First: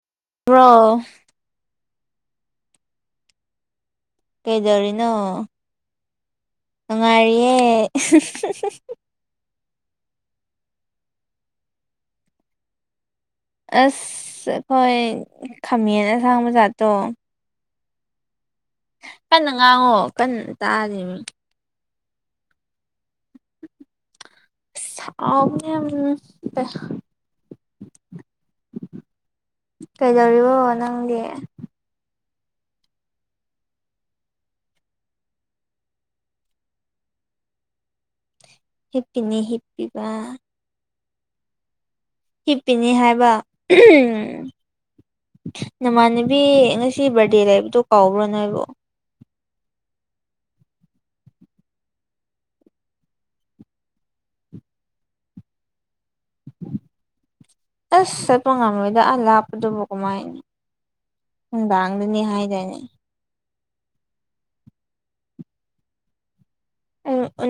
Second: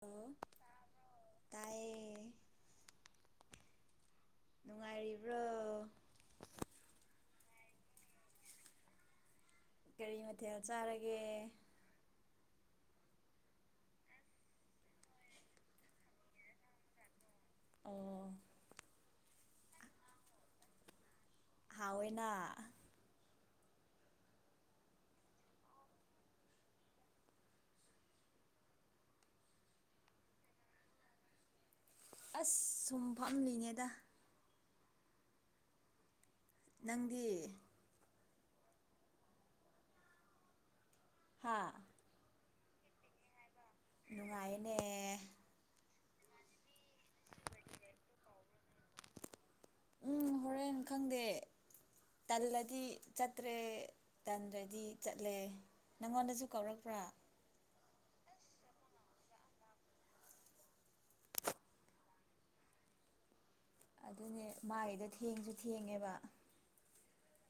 hello ꯔꯣ ꯇꯥꯏꯌꯦ ꯀꯩꯗꯧꯔꯤꯅꯣ ꯅꯨꯡꯉꯥꯏꯔꯤꯕ꯭ꯔꯣ ꯉꯔꯤꯦ ꯀꯔꯤ ꯃꯊꯦꯜ ꯆꯥꯔꯒꯦ ꯑꯁ ꯑꯩꯈꯣꯏ ꯈꯥꯃꯦꯟ ꯑꯁꯥꯡꯕꯖꯥꯠꯇꯣ ꯑꯣ ꯀꯟꯅ ꯉꯥꯡꯉꯣ ꯀꯟꯅ ꯇꯥꯔꯤ ꯍꯑꯣꯅꯥ ꯑꯅꯦ ꯀꯩꯗꯧꯔꯤꯕꯣ ꯅꯪꯗꯤ ꯑꯁ ꯁꯨꯝ ꯐꯝꯂꯤꯉꯗ ꯅꯪꯗꯤ ꯍ ꯄꯅꯤ ꯍꯞꯄꯕ ꯍꯥꯥ ꯍꯤꯄꯤꯅꯤ ꯍꯥꯏꯕ ꯎꯝ ꯅꯨꯡꯉꯥꯏꯌꯦꯅꯦ ꯅꯃꯥꯟꯅꯕꯤ ꯉꯁꯤ ꯕꯥꯔꯗꯦ ꯂꯩꯕꯗꯣ ꯀꯥꯎꯕ꯭ꯔꯣ ꯅꯣꯏꯕꯣ ꯎꯝ ꯍꯣꯔꯦꯟꯦꯟ ꯈꯪꯗꯦ ꯇꯜꯂꯗꯤ ꯆꯠꯇ꯭ꯔꯦ ꯇꯜꯂꯗꯤ ꯆꯠꯂꯦ ꯅꯪꯉꯣꯟꯗꯁꯨ ꯀꯧꯔꯛꯄ꯭ꯔꯥ ꯑꯁ ꯆꯠꯄ ꯉꯝꯃꯣꯏꯗ ꯑꯥ ꯂꯥꯞꯄꯗꯨꯕ ꯀꯃꯥꯏꯅ ꯎ ꯗꯅꯤ ꯍꯥꯏꯗꯅꯦ ꯑꯗꯨꯅꯦ ꯃꯥꯒꯤꯗꯣ ꯊꯦꯡꯁꯨ ꯊꯦꯡꯉꯦꯕ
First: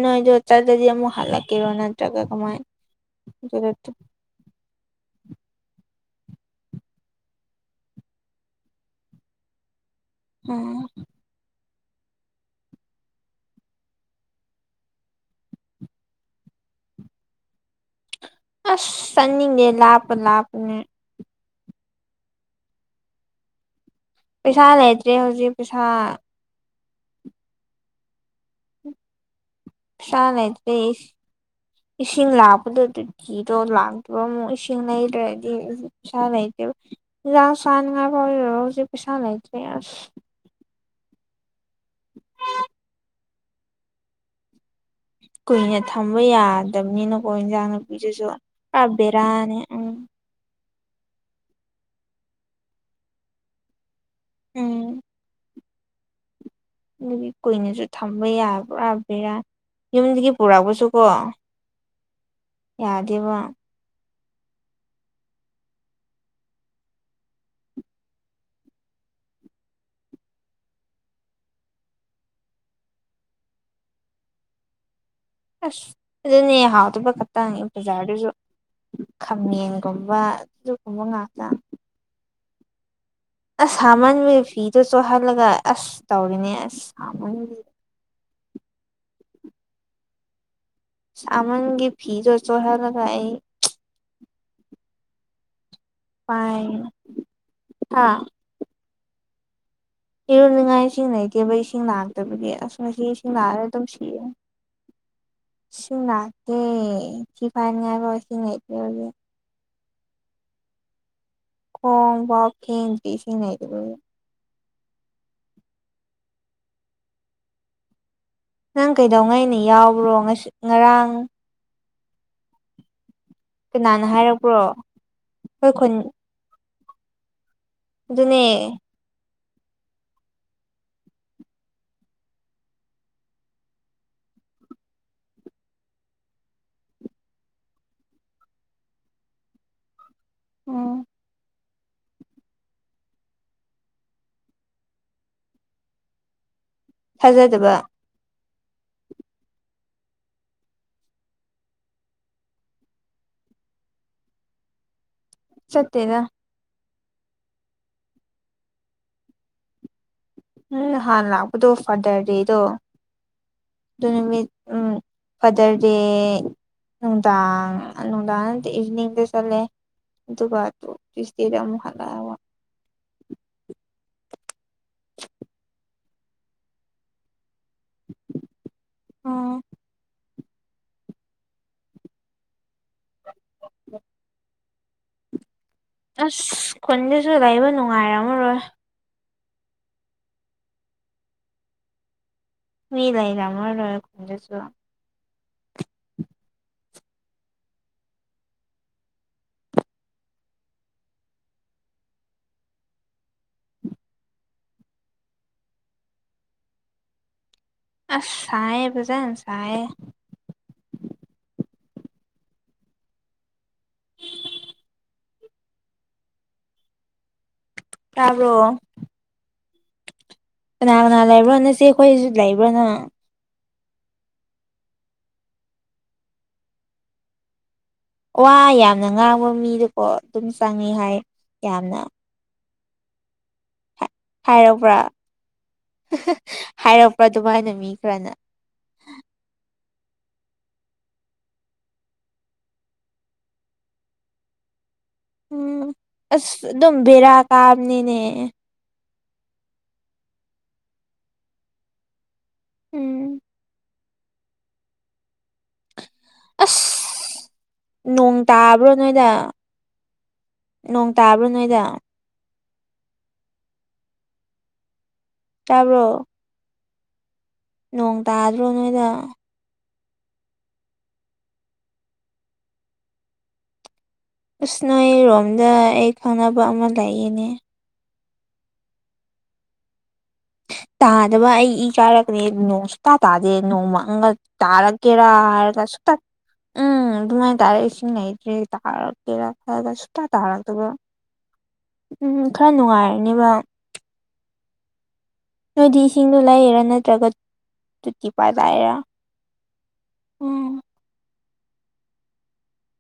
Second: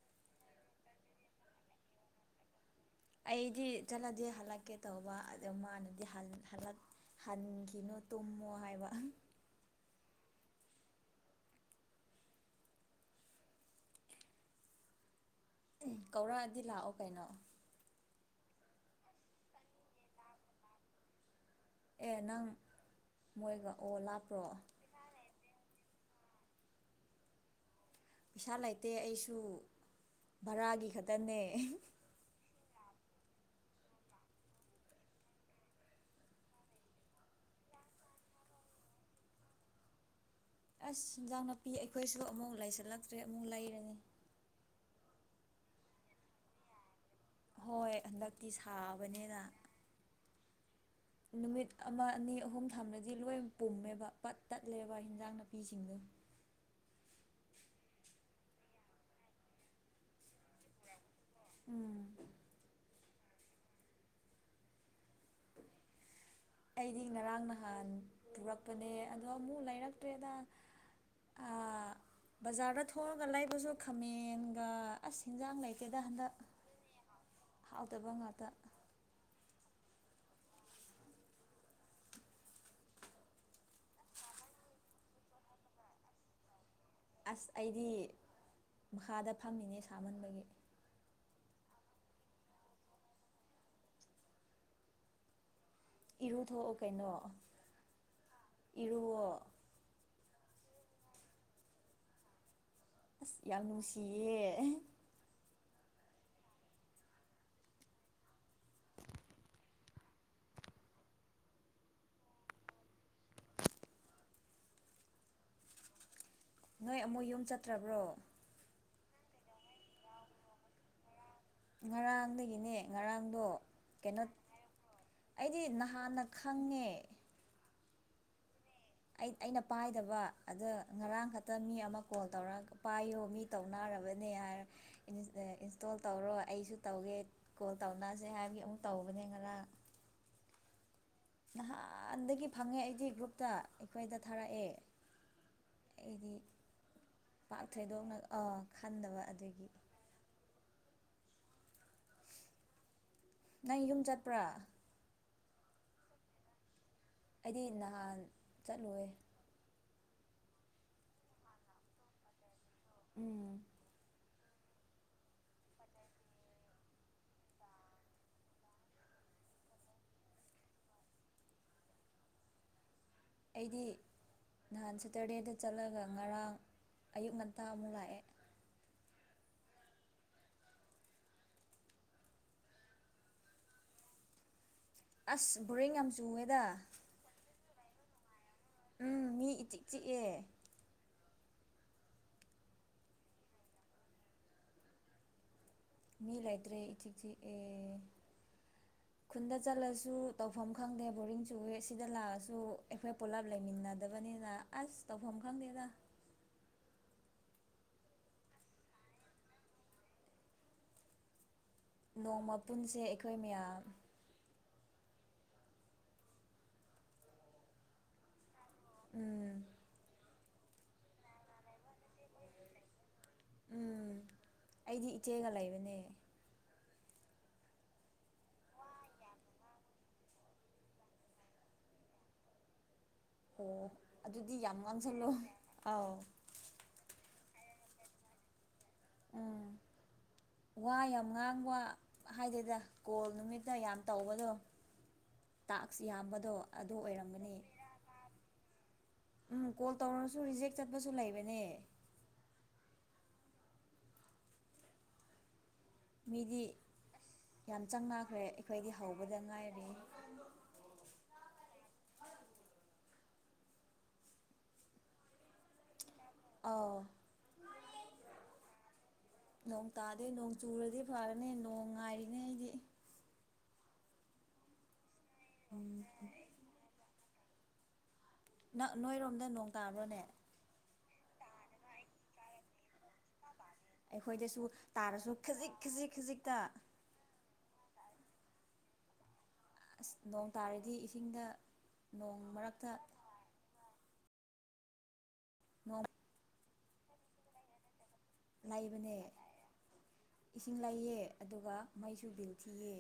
ꯅꯣꯏꯗꯣ ꯆꯗꯗꯤ ꯑꯃꯨꯛ ꯍꯜꯂꯛꯀꯦꯔꯣ ꯅꯠꯇ꯭ꯔꯒ ꯀꯃꯥꯏꯅ ꯑꯩꯗꯤ ꯑꯗꯨꯗ ꯆꯠꯂꯗꯤ ꯍꯜꯂꯛꯀꯦ ꯇꯧꯕ ꯑꯗꯨ ꯃꯥꯅ ꯍꯗ ꯍꯟꯈꯤꯅꯣ ꯇꯨꯝꯃꯣ ꯍꯥꯏꯕ ꯎꯝ ꯑꯦ ꯀꯧꯔꯛꯑꯗꯤ ꯂꯥꯛꯑꯣ ꯀꯩꯅꯣ ꯑꯁ ꯆꯅꯤꯡꯉꯦ ꯂꯥꯄ ꯂꯥꯄꯅꯦ ꯑꯦ ꯅꯪ ꯃꯣꯏꯒ ꯑꯣ ꯂꯥꯞꯄ꯭ꯔꯣ ꯄꯩꯁꯥ ꯂꯩꯇ꯭ꯔꯦ ꯍꯧꯖꯤꯛ ꯄꯩꯁꯥ ꯄꯩꯁꯥ ꯂꯩꯇꯦ ꯑꯩꯁꯨ ꯁꯅꯥꯏ ꯚꯔꯥꯒꯤ ꯈꯛꯇꯅꯦ ꯏꯁꯤꯡ ꯂ ꯑꯗꯨ ꯑꯗꯨ ꯊꯤꯗꯣ ꯂꯥꯛꯇ꯭ꯔꯣ ꯑꯃꯨꯛ ꯏꯁꯤꯡ ꯂꯩꯗ꯭ꯔꯗꯤ ꯄꯩꯁꯥ ꯂꯩꯇꯦꯕ ꯥꯟ ꯉꯥꯏꯕꯣꯖꯤ ꯄꯩꯁꯥ ꯂꯩꯇ ꯑꯁ ꯏꯤꯟꯖꯥꯡ ꯅꯥꯄꯤ ꯑꯩꯈꯣꯏꯁꯨ ꯑꯃꯨꯛ ꯂꯩꯥꯏꯁꯤꯜꯂꯛꯇ꯭ꯔꯦ ꯑꯃꯨꯛ ꯂꯩꯔꯅꯤ ꯀꯨꯏꯅ ꯊꯝꯕ ꯌꯥꯗꯕꯅꯤꯅ ꯍꯣꯏ ꯣꯏꯖꯤꯖꯁꯨ ꯍꯟꯗꯛꯇꯤ ꯁꯥꯕꯅꯤꯅ ꯀꯕꯦꯔꯥꯅꯤ ꯎꯝ ꯅꯨꯃꯤꯠ ꯑꯃ ꯑꯅꯤ ꯑꯍꯨꯝ ꯊꯥꯅꯗꯤ ꯂꯣꯏ ꯄꯨꯝꯃꯦꯕ ꯄꯠ ꯇꯠꯂꯦꯕ ꯎꯝ ꯍꯟꯖꯥꯡꯅ ꯅꯨꯄꯤꯁꯤꯡꯗ ꯑꯗꯨꯒꯤ ꯀꯨꯏꯅꯁꯨ ꯊꯝꯕ ꯌꯥꯕ꯭ꯔꯥꯕꯔꯥ ꯌꯨꯝꯗꯒꯤ ꯄꯨꯔꯛꯄꯁꯨꯀꯣ ꯎꯝ ꯌꯥꯗ ꯋꯥ ꯑꯩꯗꯤ ꯉꯔꯥꯡ ꯅꯍꯥꯟ ꯄꯨꯔꯛꯄꯅꯦ ꯑꯗꯣ ꯑꯃꯨꯛ ꯂꯩꯔꯛꯇ꯭ꯔꯦꯗ ꯕꯖꯥꯔꯗ ꯊꯣꯛꯑꯒ ꯂꯩꯕꯁꯨ ꯈꯥꯃꯦꯟꯒ ꯑꯁ ꯍꯤꯟꯖꯥꯡ ꯑꯁ ꯂꯩꯇꯦꯗ ꯍꯟꯗꯛ ꯑꯗꯨꯅꯦ ꯍꯥꯎꯗꯕ ꯈꯛꯇꯪꯅꯤ ꯍꯥꯎꯇꯕ ꯕꯖꯥꯔꯗꯨꯁꯨ ꯉꯥꯛꯇ ꯈꯪꯅꯤ ꯀꯝꯕ ꯁꯤꯁꯨ ꯀꯣꯕ ꯉ ꯑꯁ ꯍꯥꯃꯟꯕ ꯐꯤꯗꯣ ꯆꯣꯍꯜꯂꯒ ꯑꯁ ꯇꯧꯔꯤꯅꯦ ꯑꯁ ꯑꯁ ꯁꯥꯃꯟꯒꯤ ꯑꯩꯗꯤ ꯃꯈꯥꯗ ꯐꯝꯃꯤꯅꯦ ꯁꯥꯃꯟꯕꯒꯤ ꯁꯃꯥꯡꯒꯤ ꯐꯤꯔꯣ ꯆꯍꯂꯒꯏ ꯄꯥꯏ ꯏꯔꯨꯊꯣꯛꯑꯣ ꯀꯩꯅꯣ ꯍꯥ ꯏꯔꯨꯑꯣꯣ ꯏꯔꯣꯟꯅꯤꯡꯉꯥꯏ ꯏꯁꯤꯡ ꯂꯩꯇꯦꯕ ꯏꯁꯤꯡ ꯂꯥꯛꯇꯕꯒꯤ ꯑꯁ ꯉꯁꯤ ꯑꯁ ꯁꯤꯅꯔꯦ ꯌꯥꯝ ꯑꯗꯨꯝ ꯁꯤꯦ ꯅꯨꯡꯁꯤꯌꯦ ꯁꯅꯥ ꯀꯦ ꯁꯤꯐꯥꯏꯅꯤ ꯍꯥꯏꯕ ꯁꯤꯉꯦ ꯈꯣꯡ ꯋꯥꯞ ꯈ ꯄꯁꯤꯅ ꯍꯥꯏꯗ ꯅꯣꯏ ꯑꯃꯨꯛ ꯌꯨꯝ ꯆꯠꯇ꯭ꯔꯕ꯭ꯔꯣ ꯅꯪ ꯀꯩꯗꯧꯉꯩꯅ ꯌꯥꯎꯕ꯭ꯔꯣ ꯉꯁꯤ ꯉꯔꯥꯡ ꯉꯔꯥꯡꯗꯒꯤꯅꯦ ꯉꯔꯥꯡ ꯑꯗꯣ ꯀꯅꯥꯅ ꯀꯩꯅꯣ ꯍꯥꯏꯔꯛꯄ꯭ꯔꯣ ꯑꯩꯗꯤ ꯑꯩꯈꯣꯏ ꯈꯨꯟ ꯅꯍꯥꯟꯅ ꯈꯪꯉꯦ ꯑꯗꯨꯅꯦ ꯑꯩ ꯑꯩꯅ ꯄꯥꯏꯗꯕ ꯑꯗꯣ ꯉꯔꯥꯡ ꯈꯛꯇ ꯃꯤ ꯑꯃ ꯀꯣꯜ ꯇꯧꯔ ꯄꯥꯏꯌꯣ ꯃꯤ ꯇꯧꯅꯔꯕꯅꯤ ꯏꯟꯁꯇꯣꯜ ꯇꯧꯔꯣ ꯑꯩꯁꯨ ꯇꯧꯒꯦ ꯀꯣꯜ ꯇꯧꯅꯁꯦ ꯍꯥꯏꯕꯒꯤ ꯑꯃꯨꯛ ꯇꯧꯕꯅꯤ ꯦꯡꯔ ꯎꯝ ꯅꯍꯥꯟꯗꯒꯤ ꯐꯪꯉꯦ ꯑꯩꯗꯤ ꯒ꯭ꯔꯨꯞꯇ ꯑꯩꯈꯣꯏꯗ ꯊꯥꯔꯛꯑꯦ ꯏꯗꯤ ꯄꯥꯛ ꯊꯥꯖꯗꯕ ꯊꯩꯗꯣꯛꯅ ꯑꯥ ꯈꯟꯗꯕ ꯑꯗꯨꯒꯤ ꯅꯪ ꯌꯨꯝ ꯆꯠꯄ꯭ꯔꯥ ꯁꯠꯇꯦꯒ ꯑꯩꯗꯤ ꯅꯍꯥꯟ ꯆꯠꯂꯦ ꯍꯥꯟꯅ ꯂꯥꯛꯄꯗꯣ ꯐꯥꯗꯔ ꯗꯦꯗꯣ ꯎꯝ ꯑꯗꯨ ꯅꯨꯃꯤꯠ ꯎꯝ ꯐꯥꯗꯔ ꯗꯦ ꯅꯨꯡꯗꯥꯡ ꯅꯨꯡꯗꯥꯡ ꯏꯚꯅꯤꯡꯗ ꯆꯠꯂꯦ ꯑꯗꯨꯒꯕꯥ ꯇ ꯇꯁꯇꯗꯃꯨ ꯍꯂ ꯑꯩꯗꯤ ꯅꯍꯥꯟ ꯁꯦꯇꯔꯗꯦꯗ ꯆꯠꯂꯒ ꯉꯔꯥꯡ ꯑꯌꯨꯛ ꯉꯟꯇꯥꯛ ꯑꯣ ꯎꯝ ꯑꯁ ꯕꯣꯔꯤꯡ ꯌꯥꯝ ꯆꯨꯋꯦꯗ ꯑꯁ ꯈꯨꯣꯟꯗꯁꯨ ꯂꯩꯕ ꯅꯨꯡꯉꯥꯏꯔꯝꯃꯔꯣꯏ ꯎꯝ ꯃꯤ ꯏꯆꯤꯛ ꯆꯤꯛꯑꯦ ꯃꯤ ꯂꯩ ꯔꯃ ꯂ ꯈꯗꯁꯨ ꯃꯤ ꯂꯩꯇ꯭ꯔꯦ ꯏꯆꯤꯁꯤꯤ ꯈꯨꯟꯗ ꯆꯠꯂꯁꯨ ꯇꯧꯐꯝ ꯈꯪꯗꯦ ꯕꯣꯔꯤꯡ ꯆ ꯎꯏ ꯁꯤꯗ ꯂꯥꯛꯑꯁꯨ ꯑꯩꯈꯣꯏ ꯄꯨꯜꯂꯞ ꯂꯩꯃꯤꯟꯅꯗꯕꯅꯤ ꯅꯦꯗ ꯑꯁ ꯇꯧꯐꯝ ꯈꯪꯗꯦꯗ ꯑꯁ ꯁꯌꯦꯦ ꯖꯥꯦꯟ ꯆꯌꯦꯦ ꯅꯣꯡꯃꯄꯨꯟꯁꯦ ꯑꯩꯈꯣꯏ ꯃꯌꯥꯝ [unintelligible] ꯇꯥꯕꯣ ꯎꯝ ꯀꯅꯥ ꯀꯅꯥ ꯂꯩꯕ꯭ꯔꯣꯅ ꯁꯤꯦ ꯑꯩꯈꯣꯏꯁꯨ ꯂꯩꯕ꯭ꯔꯣꯅꯣ ꯎꯝ ꯑꯩꯗꯤ ꯏꯆꯦꯒ ꯂꯩꯕꯅꯦ ꯋꯥ ꯌꯥꯝꯅ ꯉꯥꯡꯕ ꯃꯤꯗꯀꯣ ꯑꯗꯨꯝ ꯆꯪꯉꯤ ꯍꯥꯏ ꯌꯥꯝꯅ ꯑꯣ ꯑꯗꯨꯗꯤ ꯌꯥꯝ ꯍꯥꯏꯄ꯭ꯔꯥ ꯉꯥꯡꯁꯜꯂꯣ ꯑꯥꯎ ꯍꯥꯏꯔꯛꯄ꯭ꯔꯥ ꯑꯗꯨꯃꯥꯏꯅ ꯃꯤ ꯈꯔꯅ ꯎꯝ ꯋꯥ ꯌꯥꯝ ꯉꯥꯡꯕ ꯍꯥꯏꯗꯦꯗ ꯀꯣꯜ ꯅꯨꯃꯤꯠꯇ ꯌꯥꯝ ꯇꯧꯕꯗꯣ ꯎꯝ ꯇꯥꯛꯁ ꯌꯥꯝꯕꯗꯣ ꯑꯁ ꯑꯗꯨ ꯑꯗꯨꯝꯕꯕꯤꯔꯥ ꯑꯣꯏꯔꯝꯒꯅꯤ ꯀꯥꯅꯤꯅꯦ ꯎꯝ ꯀꯣꯜ ꯇꯧꯔꯁꯨ ꯔꯤꯖꯦꯛ ꯆꯠꯄꯁꯨ ꯂꯩꯕꯅꯦ ꯎꯝ ꯃꯤꯗꯤ ꯑꯁ ꯌꯥꯝ ꯆꯥꯡ ꯅꯣꯡ ꯈ꯭ꯔꯦ ꯇꯥꯕ꯭ꯔꯣ ꯑꯩꯈꯣꯏꯗꯤ ꯅꯣꯏꯗ ꯍꯧꯕꯗ ꯉꯥꯏꯔꯦ ꯅꯣꯡ ꯇꯥꯕ꯭ꯔꯣ ꯅꯣꯏꯗ ꯇꯥꯕ꯭ꯔꯣ ꯑꯧ ꯅꯣꯡ ꯇꯥꯗ꯭ꯔꯣ ꯅꯣꯏꯗ ꯅꯣꯡ ꯇꯥꯗꯦ ꯅꯣꯡ ꯆꯨꯔꯗꯤ ꯐꯔꯅꯤ ꯅꯣꯡ ꯉꯥꯏꯔꯤꯅꯦ ꯑꯩꯗꯤ ꯑꯁ ꯅꯣꯏꯔꯣꯝꯗ ꯑꯩ ꯈꯪꯅꯕ ꯑꯃ ꯂꯩꯌꯦꯅꯦ ꯅ ꯅꯣꯏꯔꯣꯝꯗ ꯅꯣꯡ ꯇꯥꯕ꯭ꯔꯣꯅꯦ ꯇꯥꯗꯕ ꯑꯩ ꯏ ꯀꯥꯔꯛꯀꯅꯤ ꯅꯣꯡ ꯁꯨꯡꯇꯥ ꯇꯥꯗ ꯅꯣꯡ ꯃꯪꯒ ꯑꯩꯈꯣꯏꯗꯁꯨ ꯇꯔꯥ ꯇꯥꯔꯁꯨ ꯈꯖꯤꯛ ꯀꯦꯔꯥꯔꯒꯁꯨ ꯈꯖꯤꯛ ꯇ ꯈꯖꯤꯛꯇ ꯎꯝ ꯑꯗꯨꯃꯥꯏ ꯇꯔꯁꯤ ꯂꯩꯇ꯭ꯔꯦ ꯇꯥꯔꯛꯀꯦꯔꯥ ꯐꯔ ꯑꯁ ꯁꯨꯡꯇꯥ ꯅꯣꯡ ꯇꯥꯔꯛꯇꯕ ꯇꯥꯔꯗꯤ ꯏꯁꯤꯡꯗ ꯎꯝ ꯅꯣꯡ ꯈꯔ ꯃꯔꯛꯇ ꯅꯨꯡꯉꯥꯏꯔꯅꯦꯕ ꯅꯣꯏꯗꯤ ꯅꯣꯡ ꯏꯁꯤꯡꯗꯨ ꯂꯩꯥꯏꯔꯤ ꯅꯠꯇ꯭ꯔꯒ ꯇꯨꯇꯤ ꯄꯥꯏꯞ ꯂꯥꯛꯏꯔꯥ ꯂꯩꯕꯅꯦ ꯎꯨꯝ ꯏꯁꯤꯡ ꯂꯩꯌꯦ ꯑꯗꯨꯒ ꯃꯩꯁꯨ ꯕꯤꯜ ꯊꯤꯌꯦ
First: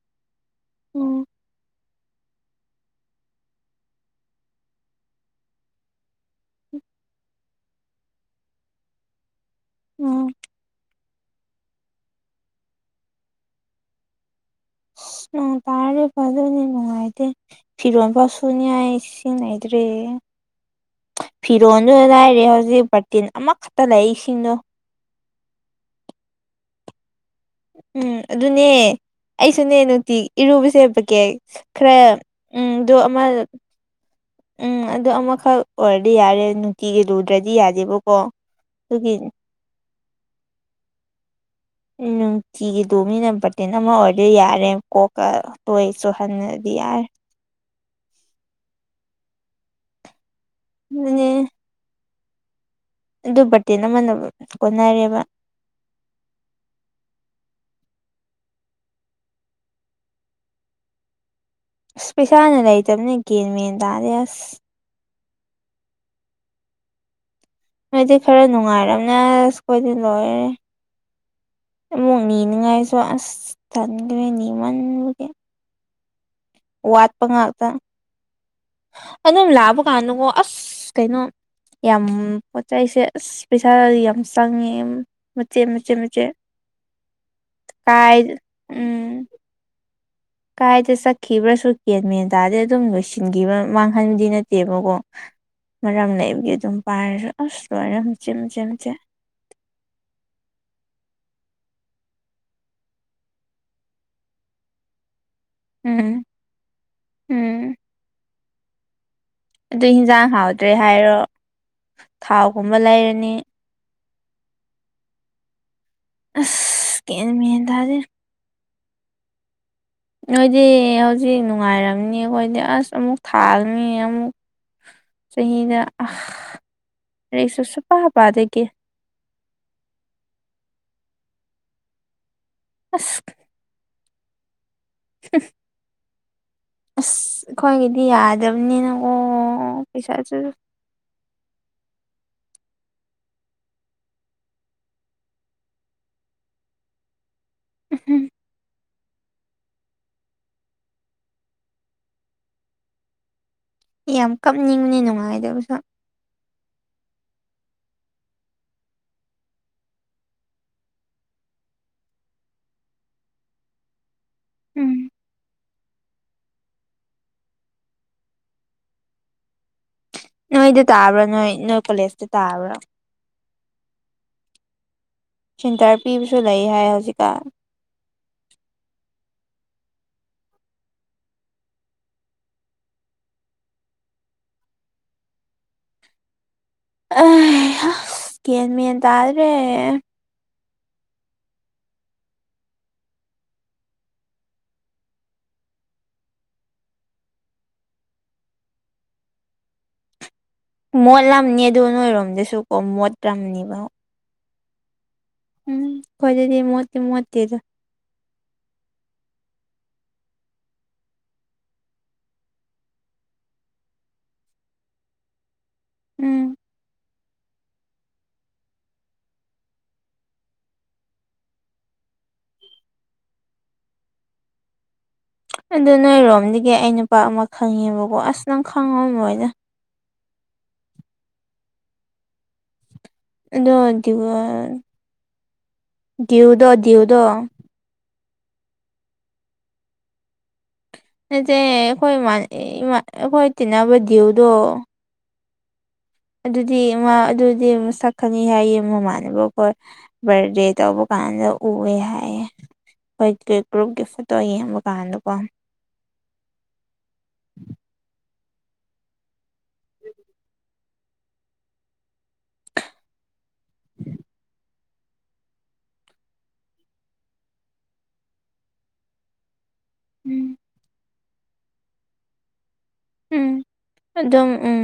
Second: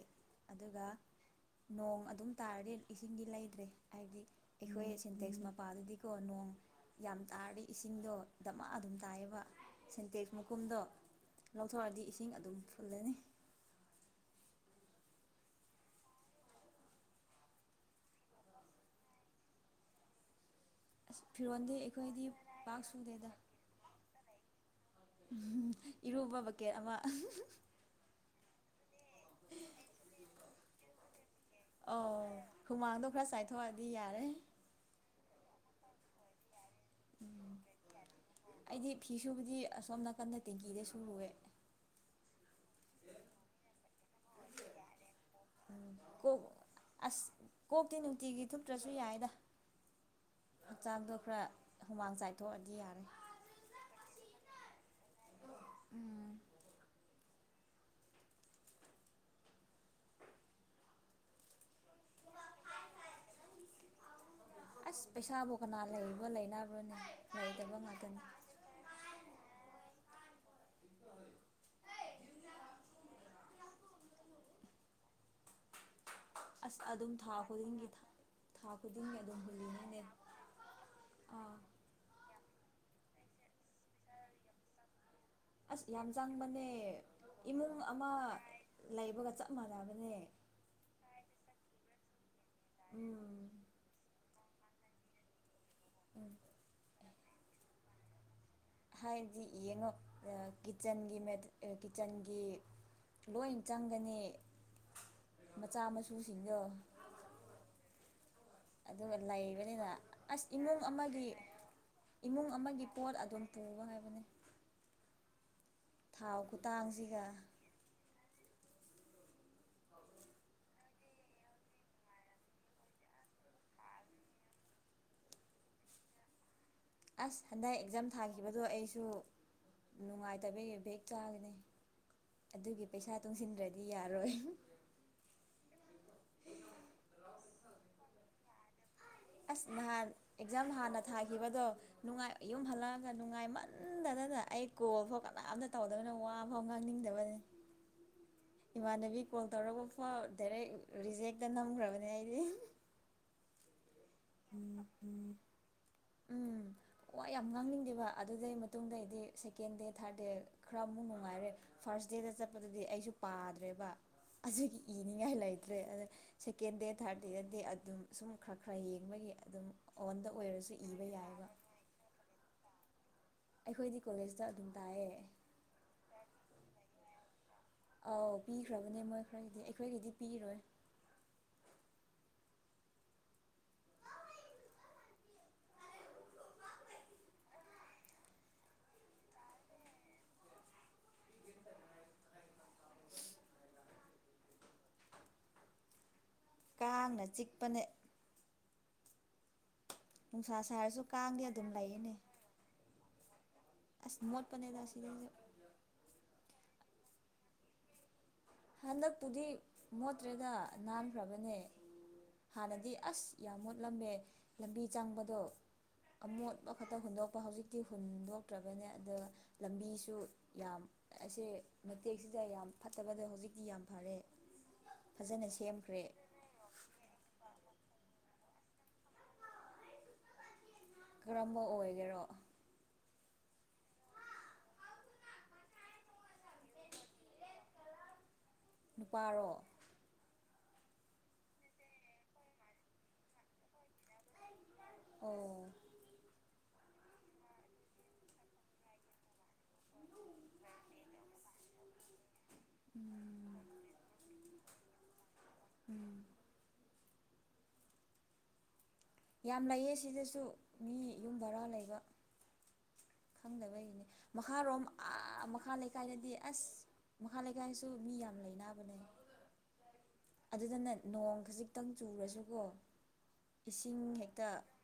ꯑꯗꯨꯒ ꯎꯝ ꯅꯣꯡ ꯑꯗꯨꯝ ꯇꯥꯔꯗꯤ ꯏꯁꯤꯡꯗꯤ ꯂꯩꯗ꯭ꯔꯦ ꯍꯥꯏꯕꯗꯤ ꯑꯩꯈꯣꯏ ꯁꯤꯟꯇꯦꯛꯁ ꯃꯄꯥꯗꯨꯗꯤꯀꯣ ꯅꯣꯡ ꯌꯥꯝ ꯇꯥꯔꯗꯤ ꯏꯁꯤꯡꯗꯣ ꯗꯃꯥ ꯑꯗꯨꯝ ꯇꯥꯏꯌꯦꯕ ꯎꯝ ꯁꯦꯟꯇꯦꯛ ꯃꯥꯀꯨꯝꯗꯣ ꯂꯧꯊꯣꯛꯑꯗꯤ ꯏꯁꯤꯡ ꯑꯗꯨꯝ ꯐꯨꯜꯂꯅꯤ ꯎ ꯇꯥꯔꯦ ꯐꯗꯣꯅꯤ ꯅꯨꯡꯉꯥꯏꯇꯦ ꯐꯤꯔꯣꯟ ꯐꯁꯨꯅꯤꯏ ꯏꯁꯤꯡ ꯂꯩꯗ꯭ꯔꯦ ꯑꯁ ꯐꯤꯔꯣꯟꯗꯤ ꯐꯤꯔꯣꯟꯜꯗꯨ ꯑꯩꯈꯣꯏꯗꯤ ꯂꯥꯏꯔꯦ ꯄꯥꯛ ꯍꯧꯖꯤꯛ ꯕꯥꯔꯇꯤꯟ ꯁꯨꯗꯦꯗ ꯑꯃꯈꯛꯇ ꯂꯩ ꯏꯁꯤꯡꯗꯣ ꯎꯝ ꯏꯔꯨꯕ ꯕꯛꯀꯦꯠ ꯑꯃ ꯎꯝ ꯑꯗꯨꯅꯦ ꯑꯩꯁꯨꯅꯦ ꯅꯨꯡꯇꯤ ꯏꯔꯨꯕꯁꯦ ꯄꯀꯦ ꯈꯔ ꯑꯧ ꯎꯝ ꯑꯗꯨ ꯍꯨꯃꯥꯡꯗꯣ ꯑꯃ ꯈꯔ ꯆꯥꯏꯊꯣꯛꯑꯗꯤ ꯌꯥꯔꯦ ꯎꯝ ꯑꯗꯨ ꯑꯃꯈꯛ ꯑꯣꯏꯔꯗꯤ ꯌꯥꯔꯦ ꯅꯨꯡꯇꯤꯒꯤ ꯂꯨꯗ꯭ꯔꯗꯤ ꯌꯥꯗꯦꯕꯀꯣ ꯑꯗꯨꯒꯤ ꯀꯟꯅ ꯇꯦꯡꯀꯤꯗ ꯁꯨꯔꯨꯔꯦ ꯎꯝ ꯅꯨꯡꯇꯤꯒꯤ ꯇꯣꯕꯅꯤꯅ ꯕꯀꯦꯠ ꯑꯃ ꯗꯤ ꯌꯥꯔꯦ ꯀꯣꯛꯀ ꯀꯣꯛ ꯇꯣꯏꯁꯨꯍꯟꯟꯅꯗꯤ ꯌꯥꯔꯦ ꯑꯁ ꯀꯣꯛꯇꯤ ꯅꯨꯡꯇꯤꯒꯤ ꯊꯨꯞꯇ꯭ꯔꯁꯨ ꯌꯥꯏꯗ ꯍꯛꯆꯥꯡꯗꯣ ꯑꯗꯨꯅꯦ ꯈꯔ ꯍꯨꯃꯥꯡ ꯆꯥꯏꯊꯣꯛꯑꯗꯤ ꯌꯥꯔꯦ ꯑꯗꯨ ꯕꯥꯔꯇꯦꯟ ꯑꯃꯅ ꯀꯣꯟꯅꯔꯦꯕ ꯑꯁ ꯄꯩꯁꯥꯅ ꯂꯩꯇꯕꯅꯦ ꯀꯦꯟ ꯃꯦꯟ ꯇꯥꯗꯦ ꯑꯥꯁ ꯄꯩꯁꯥꯕꯣ ꯀꯅꯥ ꯂꯩꯕ ꯂꯩꯅꯕ꯭ꯔꯅꯦ ꯅꯣꯏꯗꯤ ꯈꯔ ꯅꯨꯡꯉꯥꯏꯔꯝꯅꯦ ꯑꯁ ꯑꯩꯈꯣꯏꯗꯤ ꯂꯣꯏꯔꯦ ꯑꯃꯨꯛ ꯅꯤꯅꯨꯡꯉꯥꯏꯁꯨ ꯑꯁ ꯇꯟꯒꯔꯦ ꯅꯤꯃꯟꯕꯒꯤ ꯑꯁ ꯋꯥꯠ ꯑꯗꯨꯝ ꯄ ꯊꯥ ꯉꯥꯛꯇꯥ ꯈꯨꯗꯤꯡꯒꯤ ꯊꯥ ꯈꯨꯗꯤꯡꯒꯤ ꯑꯗꯨꯝ ꯂꯥꯛꯑꯕ ꯍꯨꯜꯂꯤꯅꯤꯅꯦ ꯀꯥꯟꯗꯀꯣ ꯑꯁ ꯀꯩꯅꯣ ꯑꯥ ꯌꯥꯝ ꯄꯣꯠꯆꯩꯁꯦ ꯑꯁ ꯄꯩꯁꯥ ꯌꯥꯝ ꯆꯪꯉꯦ ꯃꯆꯦꯠ ꯑꯁ ꯃꯆꯦꯠ ꯌꯥꯝ ꯃꯆꯦꯠ ꯆꯪꯕꯅꯦ ꯏꯃꯨꯡ ꯑꯃ ꯀꯥꯏ ꯎꯝ ꯂꯩꯕꯒ ꯆꯞ ꯃꯥꯟꯅꯕꯅꯤ ꯀꯥꯏꯗ ꯆꯠꯈꯤꯕ꯭ꯔꯁꯨ ꯀꯦꯟ ꯃꯦꯟ ꯇꯥꯔꯗꯤ ꯑꯗꯨꯝ ꯎꯝ ꯂꯣꯏꯁꯤꯟꯈꯤꯕ ꯃꯥꯡꯍꯟꯕꯗꯤ ꯅꯠ ꯇꯦꯕꯀꯣ ꯃꯔꯝ ꯂꯩꯕꯒꯤ ꯑꯗꯨꯝ ꯄꯥꯏꯔꯁꯨ ꯑꯁ ꯂꯣꯏꯔꯦ ꯃꯆꯦꯠ ꯃꯆꯦꯠ ꯍꯥꯏꯗꯤ ꯌꯦꯡꯉꯣ ꯀꯤꯠꯆꯟꯒꯤꯅꯦ ꯀꯤꯠꯆꯟꯒꯤ ꯂꯣꯏꯟ ꯆꯪꯒꯅꯤ ꯃꯆꯥ ꯎꯝ ꯃꯁꯨꯁꯤꯡꯗꯣ ꯎꯝ ꯑꯗꯨꯒ ꯑꯗꯨ ꯂꯩꯕꯅꯤꯅ ꯍꯤꯟꯖꯥꯡ ꯑꯁ ꯍꯥꯎꯇ꯭ꯔꯦ ꯏꯃꯨꯡ ꯍꯥꯏꯔꯣ ꯑꯃꯒꯤ ꯏꯃꯨꯡ ꯊꯥꯎꯒꯨꯝꯕ ꯑꯃꯒꯤ ꯄꯣꯠ ꯂꯩꯔꯅꯤ ꯑꯗꯨꯝ ꯄꯨꯕ ꯍꯥꯏꯕꯅꯤ ꯊꯥꯎ ꯑꯁ ꯈꯨꯇꯥꯡꯁꯤꯒ ꯒꯌꯥꯟ ꯃꯦꯟ ꯇꯥꯗꯦꯗꯥ ꯅꯣꯏꯗꯤ ꯍꯧꯖꯤꯛ ꯅꯨꯡꯉꯥꯏꯔꯝꯅꯤ ꯑꯩꯈꯣꯏꯗꯤ ꯑꯁ ꯑꯃꯨꯛ ꯊꯥꯡꯅꯤ ꯑꯃꯨꯛ ꯆꯍꯤꯗ ꯍ ꯑꯁ ꯍꯟꯗꯛ ꯑꯦꯛꯖꯥꯝ ꯊꯥꯈꯤꯕꯗꯣ ꯑꯩꯁꯨ ꯅꯨꯡꯉꯥꯏꯇꯕꯒꯤ ꯕꯦꯛ ꯆꯥꯒꯅꯤ ꯑꯗꯨꯒꯤ ꯄꯩꯁꯥ ꯇꯨꯡꯁꯤꯟꯗ꯭ꯔꯗꯤ ꯌꯥꯔꯣꯏ ꯍꯥ ꯑꯁ ꯑꯩꯈꯣꯏꯒꯤꯗꯤ ꯌꯥꯗꯕꯅꯤꯅ ꯑꯁ ꯅꯍꯥꯟ ꯑꯦꯛꯖꯥꯝ ꯍꯥꯟꯅ ꯊꯥꯈꯤꯕꯗꯣ ꯅꯨꯡꯉꯥꯏ ꯌꯨꯝ ꯍꯜꯂꯛꯑꯒ ꯅꯨꯡꯉꯥꯏꯃꯟꯗꯗꯅ ꯑꯩ ꯀꯣꯜꯐꯥꯎ ꯀꯅꯥꯝꯇ ꯇꯧꯗꯕꯅ ꯋꯥꯐꯥꯎ ꯉꯥꯡꯅꯤꯡꯉ ꯗꯕꯅꯤ ꯎꯝ ꯏꯃꯥꯟꯅꯕꯤ ꯀꯣꯜ ꯇꯧꯔꯒ ꯐꯥꯎ ꯗꯥꯏꯔꯦꯛ ꯔꯤꯖꯦꯛꯇ ꯅꯝꯈ꯭ꯔꯕꯅꯦ ꯑꯩꯗꯤ [inaudible] ꯌꯥꯝ ꯀꯞꯅꯤꯡꯕꯅꯤ ꯎꯝ ꯅꯨꯡꯉꯥꯏꯗꯕꯁꯨ ꯎꯝ ꯋꯥ ꯌꯥꯝ ꯉꯥꯡꯅꯤꯡꯗꯦꯕ ꯑꯗꯨꯗꯩ ꯃꯇꯨꯡꯗꯩꯗꯤ ꯁꯦꯀꯦꯟ ꯗꯦ ꯊꯥꯔꯠ ꯗꯦ ꯈꯔ ꯑꯃꯨꯛ ꯅꯨꯡꯉꯥꯏꯔꯦ ꯐꯥꯔ ꯥꯔꯁ ꯗꯦꯗ ꯆꯠꯄꯗꯗꯤ ꯑꯩꯁꯨ ꯄꯥꯗ꯭ꯔꯦꯕ ꯑꯁꯤꯒꯤ ꯎꯝ ꯏꯅꯤꯡꯉꯥꯏ ꯂꯩ ꯐꯠꯇ꯭ꯔꯦ ꯑꯗ ꯁꯦꯀꯦꯟ ꯗꯦ ꯊꯥꯔꯠ ꯗꯦꯗꯗꯤ ꯑꯗꯨꯝ ꯁꯨꯝ ꯈꯔ ꯈꯔ ꯌꯦꯡꯕꯒꯤ ꯑꯗꯨꯝ ꯑꯣꯟꯗ ꯑꯣꯏꯔꯁꯤ ꯅꯣꯏꯗ ꯇꯥꯕ꯭ꯔꯥ ꯅꯣꯏ ꯅꯣꯏ ꯀꯣꯂꯦꯖꯇ ꯇꯥꯕ꯭ꯔꯥ ꯑꯩꯈꯣꯏꯗꯤ ꯀꯣꯂꯦꯖꯇ ꯑꯗꯨꯝ ꯇꯥꯏꯑꯦ ꯁꯤꯟꯇꯔ ꯄꯤꯕꯁꯨ ꯂꯩ ꯍꯥꯏ ꯍꯧꯖꯤꯛꯀꯥꯟ ꯑꯥꯎ ꯄꯤꯈ꯭ꯔꯕꯅꯦ ꯃꯣꯏ ꯈꯔꯒꯤꯗꯤ ꯑꯩꯈꯣꯏꯒꯤꯗꯤ ꯄꯤꯔꯣꯏ ꯑ ꯀꯦꯟꯃꯦꯜ ꯇꯗ꯭ꯔꯦ ꯀꯥꯡꯅ ꯆꯤꯛꯄꯅꯦ ꯅꯨꯡꯁꯥ ꯁꯥꯔꯁꯨ ꯀꯥꯡꯗꯤ ꯃꯣꯠꯂꯝꯅꯤ ꯑꯗꯨꯝ ꯑꯗꯨ ꯂꯩꯌꯦꯅꯦ ꯅꯣꯏꯔꯣꯝꯗꯁꯨꯀꯣ ꯃꯣꯠꯂꯝꯅꯤꯕ ꯑꯁ ꯃꯣꯠ ꯄꯅꯤꯦꯗ ꯁꯤ ꯎꯝ ꯈꯣꯏꯗꯗꯤ ꯃꯣꯠꯇꯤ ꯃꯠꯇꯦꯗ ꯍꯟꯗꯛꯄꯨꯗꯤ ꯃꯣꯠꯇ꯭ꯔꯒ ꯅꯥꯟꯈ꯭ꯔꯕꯅꯦ ꯍꯥꯟꯅꯗꯤ ꯑꯁ ꯌꯥꯝ ꯃꯣꯠꯂꯝꯃꯦ ꯂꯝꯕꯤ ꯆꯪꯕꯗꯣ ꯎꯝ ꯑꯃꯣꯠꯄ ꯈꯛꯇ ꯍꯨꯗꯣꯛ ꯍꯧꯖꯤꯛꯇꯤ ꯍꯨꯟꯗꯣꯛꯇ꯭ꯔꯕꯅꯦ ꯑ ꯂꯝꯕꯤꯁꯨ ꯌꯥꯝ ꯑꯁꯦ ꯃꯇꯦꯛꯁꯤ ꯁꯤꯗ ꯌꯥꯝ ꯐꯠꯇꯕꯗ ꯍꯧꯖꯤꯛꯇꯤ ꯌꯥꯝ ꯐꯔꯦ ꯐꯖꯅ ꯑꯗꯨ ꯁꯦꯝꯈ꯭ꯔꯦ ꯅꯣꯏꯔꯣꯝꯗꯒꯤ ꯑꯩ ꯅꯨꯄꯥ ꯑꯃ ꯈꯪꯉꯦꯕꯀꯣ ꯑꯁ ꯅꯪ ꯈꯪꯉꯄꯣꯏꯗ ꯀꯔꯝꯕ ꯑꯣꯏꯒꯦꯔꯣ ꯑꯗꯣ ꯗꯤꯌꯨ ꯗꯤꯎꯗꯣ ꯅꯨꯄꯥꯔꯣ ꯅꯆꯦ ꯑꯩꯈꯣꯏ ꯏꯃꯥꯟ ꯑꯩꯈꯣꯏ ꯇꯤꯟꯅꯕ ꯗꯤꯌꯨꯗꯣ ꯑꯣ ꯑꯗꯨꯗꯤ ꯃꯥ ꯑꯗꯨꯗꯤ ꯑꯃ ꯁꯛꯀꯅꯤ ꯍꯥꯏꯌꯦ ꯃꯃꯥꯅꯕꯀꯣꯏ ꯕꯥꯔꯗꯦ ꯇꯧꯕ ꯀꯥꯟꯗ ꯑꯗꯣ ꯎꯑꯦ ꯍꯥꯏꯌꯦ ꯑꯩꯈꯣꯏ ꯒ꯭ꯔꯨꯞꯀꯤ ꯐꯣꯇꯣ ꯌꯦꯡꯕ ꯀꯥꯟꯗꯀꯣ ꯎꯝ [inaudible] ꯌꯥꯝ ꯂꯩꯌꯦ ꯁꯤꯗꯁꯨ ꯃꯤ ꯌꯨꯝ ꯕꯔꯥ ꯂꯩꯕ ꯈꯪꯗꯕꯩꯒꯤꯅꯦ ꯃꯈꯥꯔꯣꯝ ꯑ ꯃꯈꯥ ꯂꯩꯀꯥꯏꯗꯗꯤ ꯑꯁ ꯃꯈꯥ ꯂꯩꯀꯥꯏꯁꯨ ꯃꯤ ꯌꯥꯝ ꯂꯩꯅꯕꯅꯦ ꯎꯝ ꯑꯗꯨꯗꯅꯦ ꯅꯣꯡ ꯈꯖꯤꯛꯇꯪ ꯎꯝ ꯆꯨꯔꯁꯨꯀꯣꯁꯤꯡ ꯑꯗꯨꯝ ꯎꯝ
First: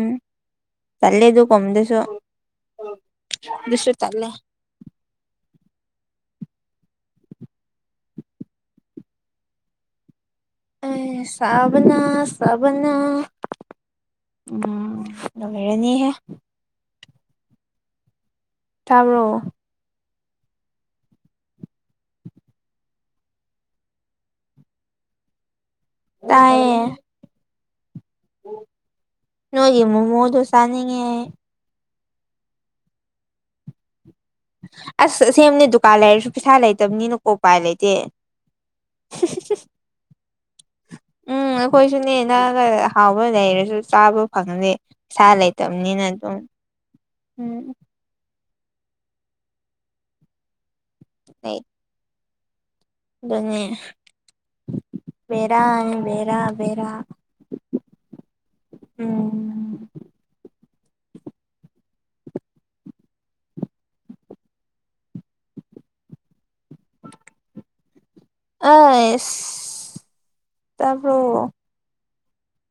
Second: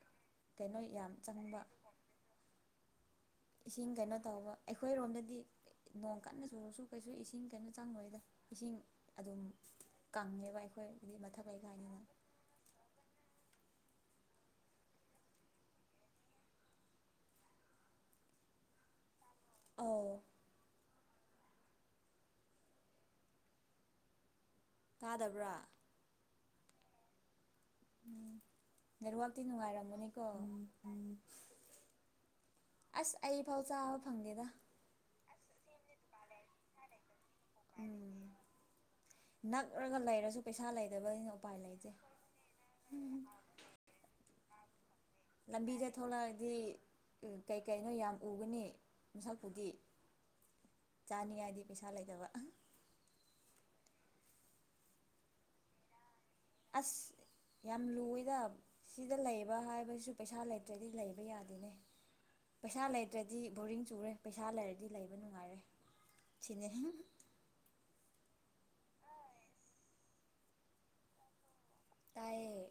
ꯌꯥꯝ ꯆꯂꯦ ꯑꯗꯨ ꯆꯪꯕ ꯀꯝꯗꯁꯨꯣ ꯏꯁꯤꯡ ꯀꯩꯅꯣ ꯇꯧꯕ ꯑꯩꯈꯣꯏꯔꯣꯝꯗꯗꯤ ꯍꯥꯏꯗꯤ ꯅꯣꯡ ꯀꯟꯅ ꯁꯨꯔꯁꯨ ꯀꯩꯁꯨ ꯏꯁꯤꯡ ꯀꯩꯅꯣ ꯆꯪꯗꯣꯏꯣꯏꯗ ꯏꯁꯤꯡ ꯑꯗꯨꯝ ꯀꯪꯉꯦꯕ ꯑꯩꯈꯣꯏꯗꯤ ꯑꯦ ꯃꯊꯛ ꯂꯩꯀꯥꯏꯅꯤꯅ ꯁꯕꯅ ꯁꯕꯅ ꯎꯝ ꯂꯔꯅꯤꯍꯦ ꯇꯕ꯭ꯔꯣ ꯑꯣ ꯇꯥꯗꯕ꯭ꯔꯥ ꯇꯥꯌꯦ ꯎꯝ ꯅꯠ ꯋꯥꯥꯛ ꯅꯣꯏꯒꯤ ꯇꯅꯅꯨꯡꯉꯔꯔꯕꯨꯅꯤꯀꯣ ꯃꯣꯃꯣꯗꯣ ꯆꯥꯅꯤꯡꯉꯦ ꯑꯁ ꯑꯩ ꯐꯥꯎ ꯁꯥꯕ ꯁꯦꯝꯅꯤ ꯗꯨꯀꯥꯟ ꯂꯩꯔꯁꯨ ꯄꯩꯁꯥ ꯂꯩꯇꯕꯅꯤꯅꯀꯣ ꯎꯄꯥꯏ ꯂꯩꯇꯦ ꯎꯝ ꯅꯛꯔꯒ ꯂꯩꯔꯁꯨ ꯄꯩꯁꯥ ꯂꯩꯇꯕꯅꯤꯅ ꯎꯝ ꯎꯄꯥꯏ ꯂꯩꯇꯦ ꯑꯩꯈꯣꯏꯁꯨꯅꯦꯅꯒ ꯍꯥꯎꯕ ꯂꯩꯔꯁꯨ ꯆꯥꯕ ꯐꯪꯅꯤ ꯂꯝꯕꯤꯗ ꯊꯣꯛꯂꯛꯑꯗꯤ ꯀꯩ ꯎꯝ ꯀꯩꯅꯣ ꯌꯥꯝ ꯎꯒꯅꯤ ꯃꯤꯁꯛꯄꯨꯗꯤ ꯆꯥꯅꯤꯉꯥꯏꯗꯤ ꯄꯩꯁꯥ ꯂꯩꯇꯕ ꯗꯅꯤ ꯦꯔ ꯑꯁ ꯌꯥꯝ ꯂꯨꯏꯗ ꯁꯤꯗ ꯂꯩꯕ ꯎꯝ ꯍꯥꯏꯕꯁꯤꯁꯨ ꯄꯩꯁꯥ ꯂꯩꯇ ꯑꯗꯨꯗꯤ ꯂꯩꯕ ꯌꯥꯗꯦꯅꯦ ꯄꯩꯁꯥ ꯂꯩꯇ꯭ꯔꯗꯤ ꯕꯣꯔꯔꯤꯡ ꯆꯨꯔꯦ ꯄꯩꯁꯥ ꯂꯩꯔꯗꯤ ꯂꯩꯕ ꯅꯨꯡꯉꯥꯏꯔꯦ ꯁꯤꯅꯤ ꯑꯁ ꯇꯄ꯭ꯔꯣ ꯇꯥꯏꯌꯦ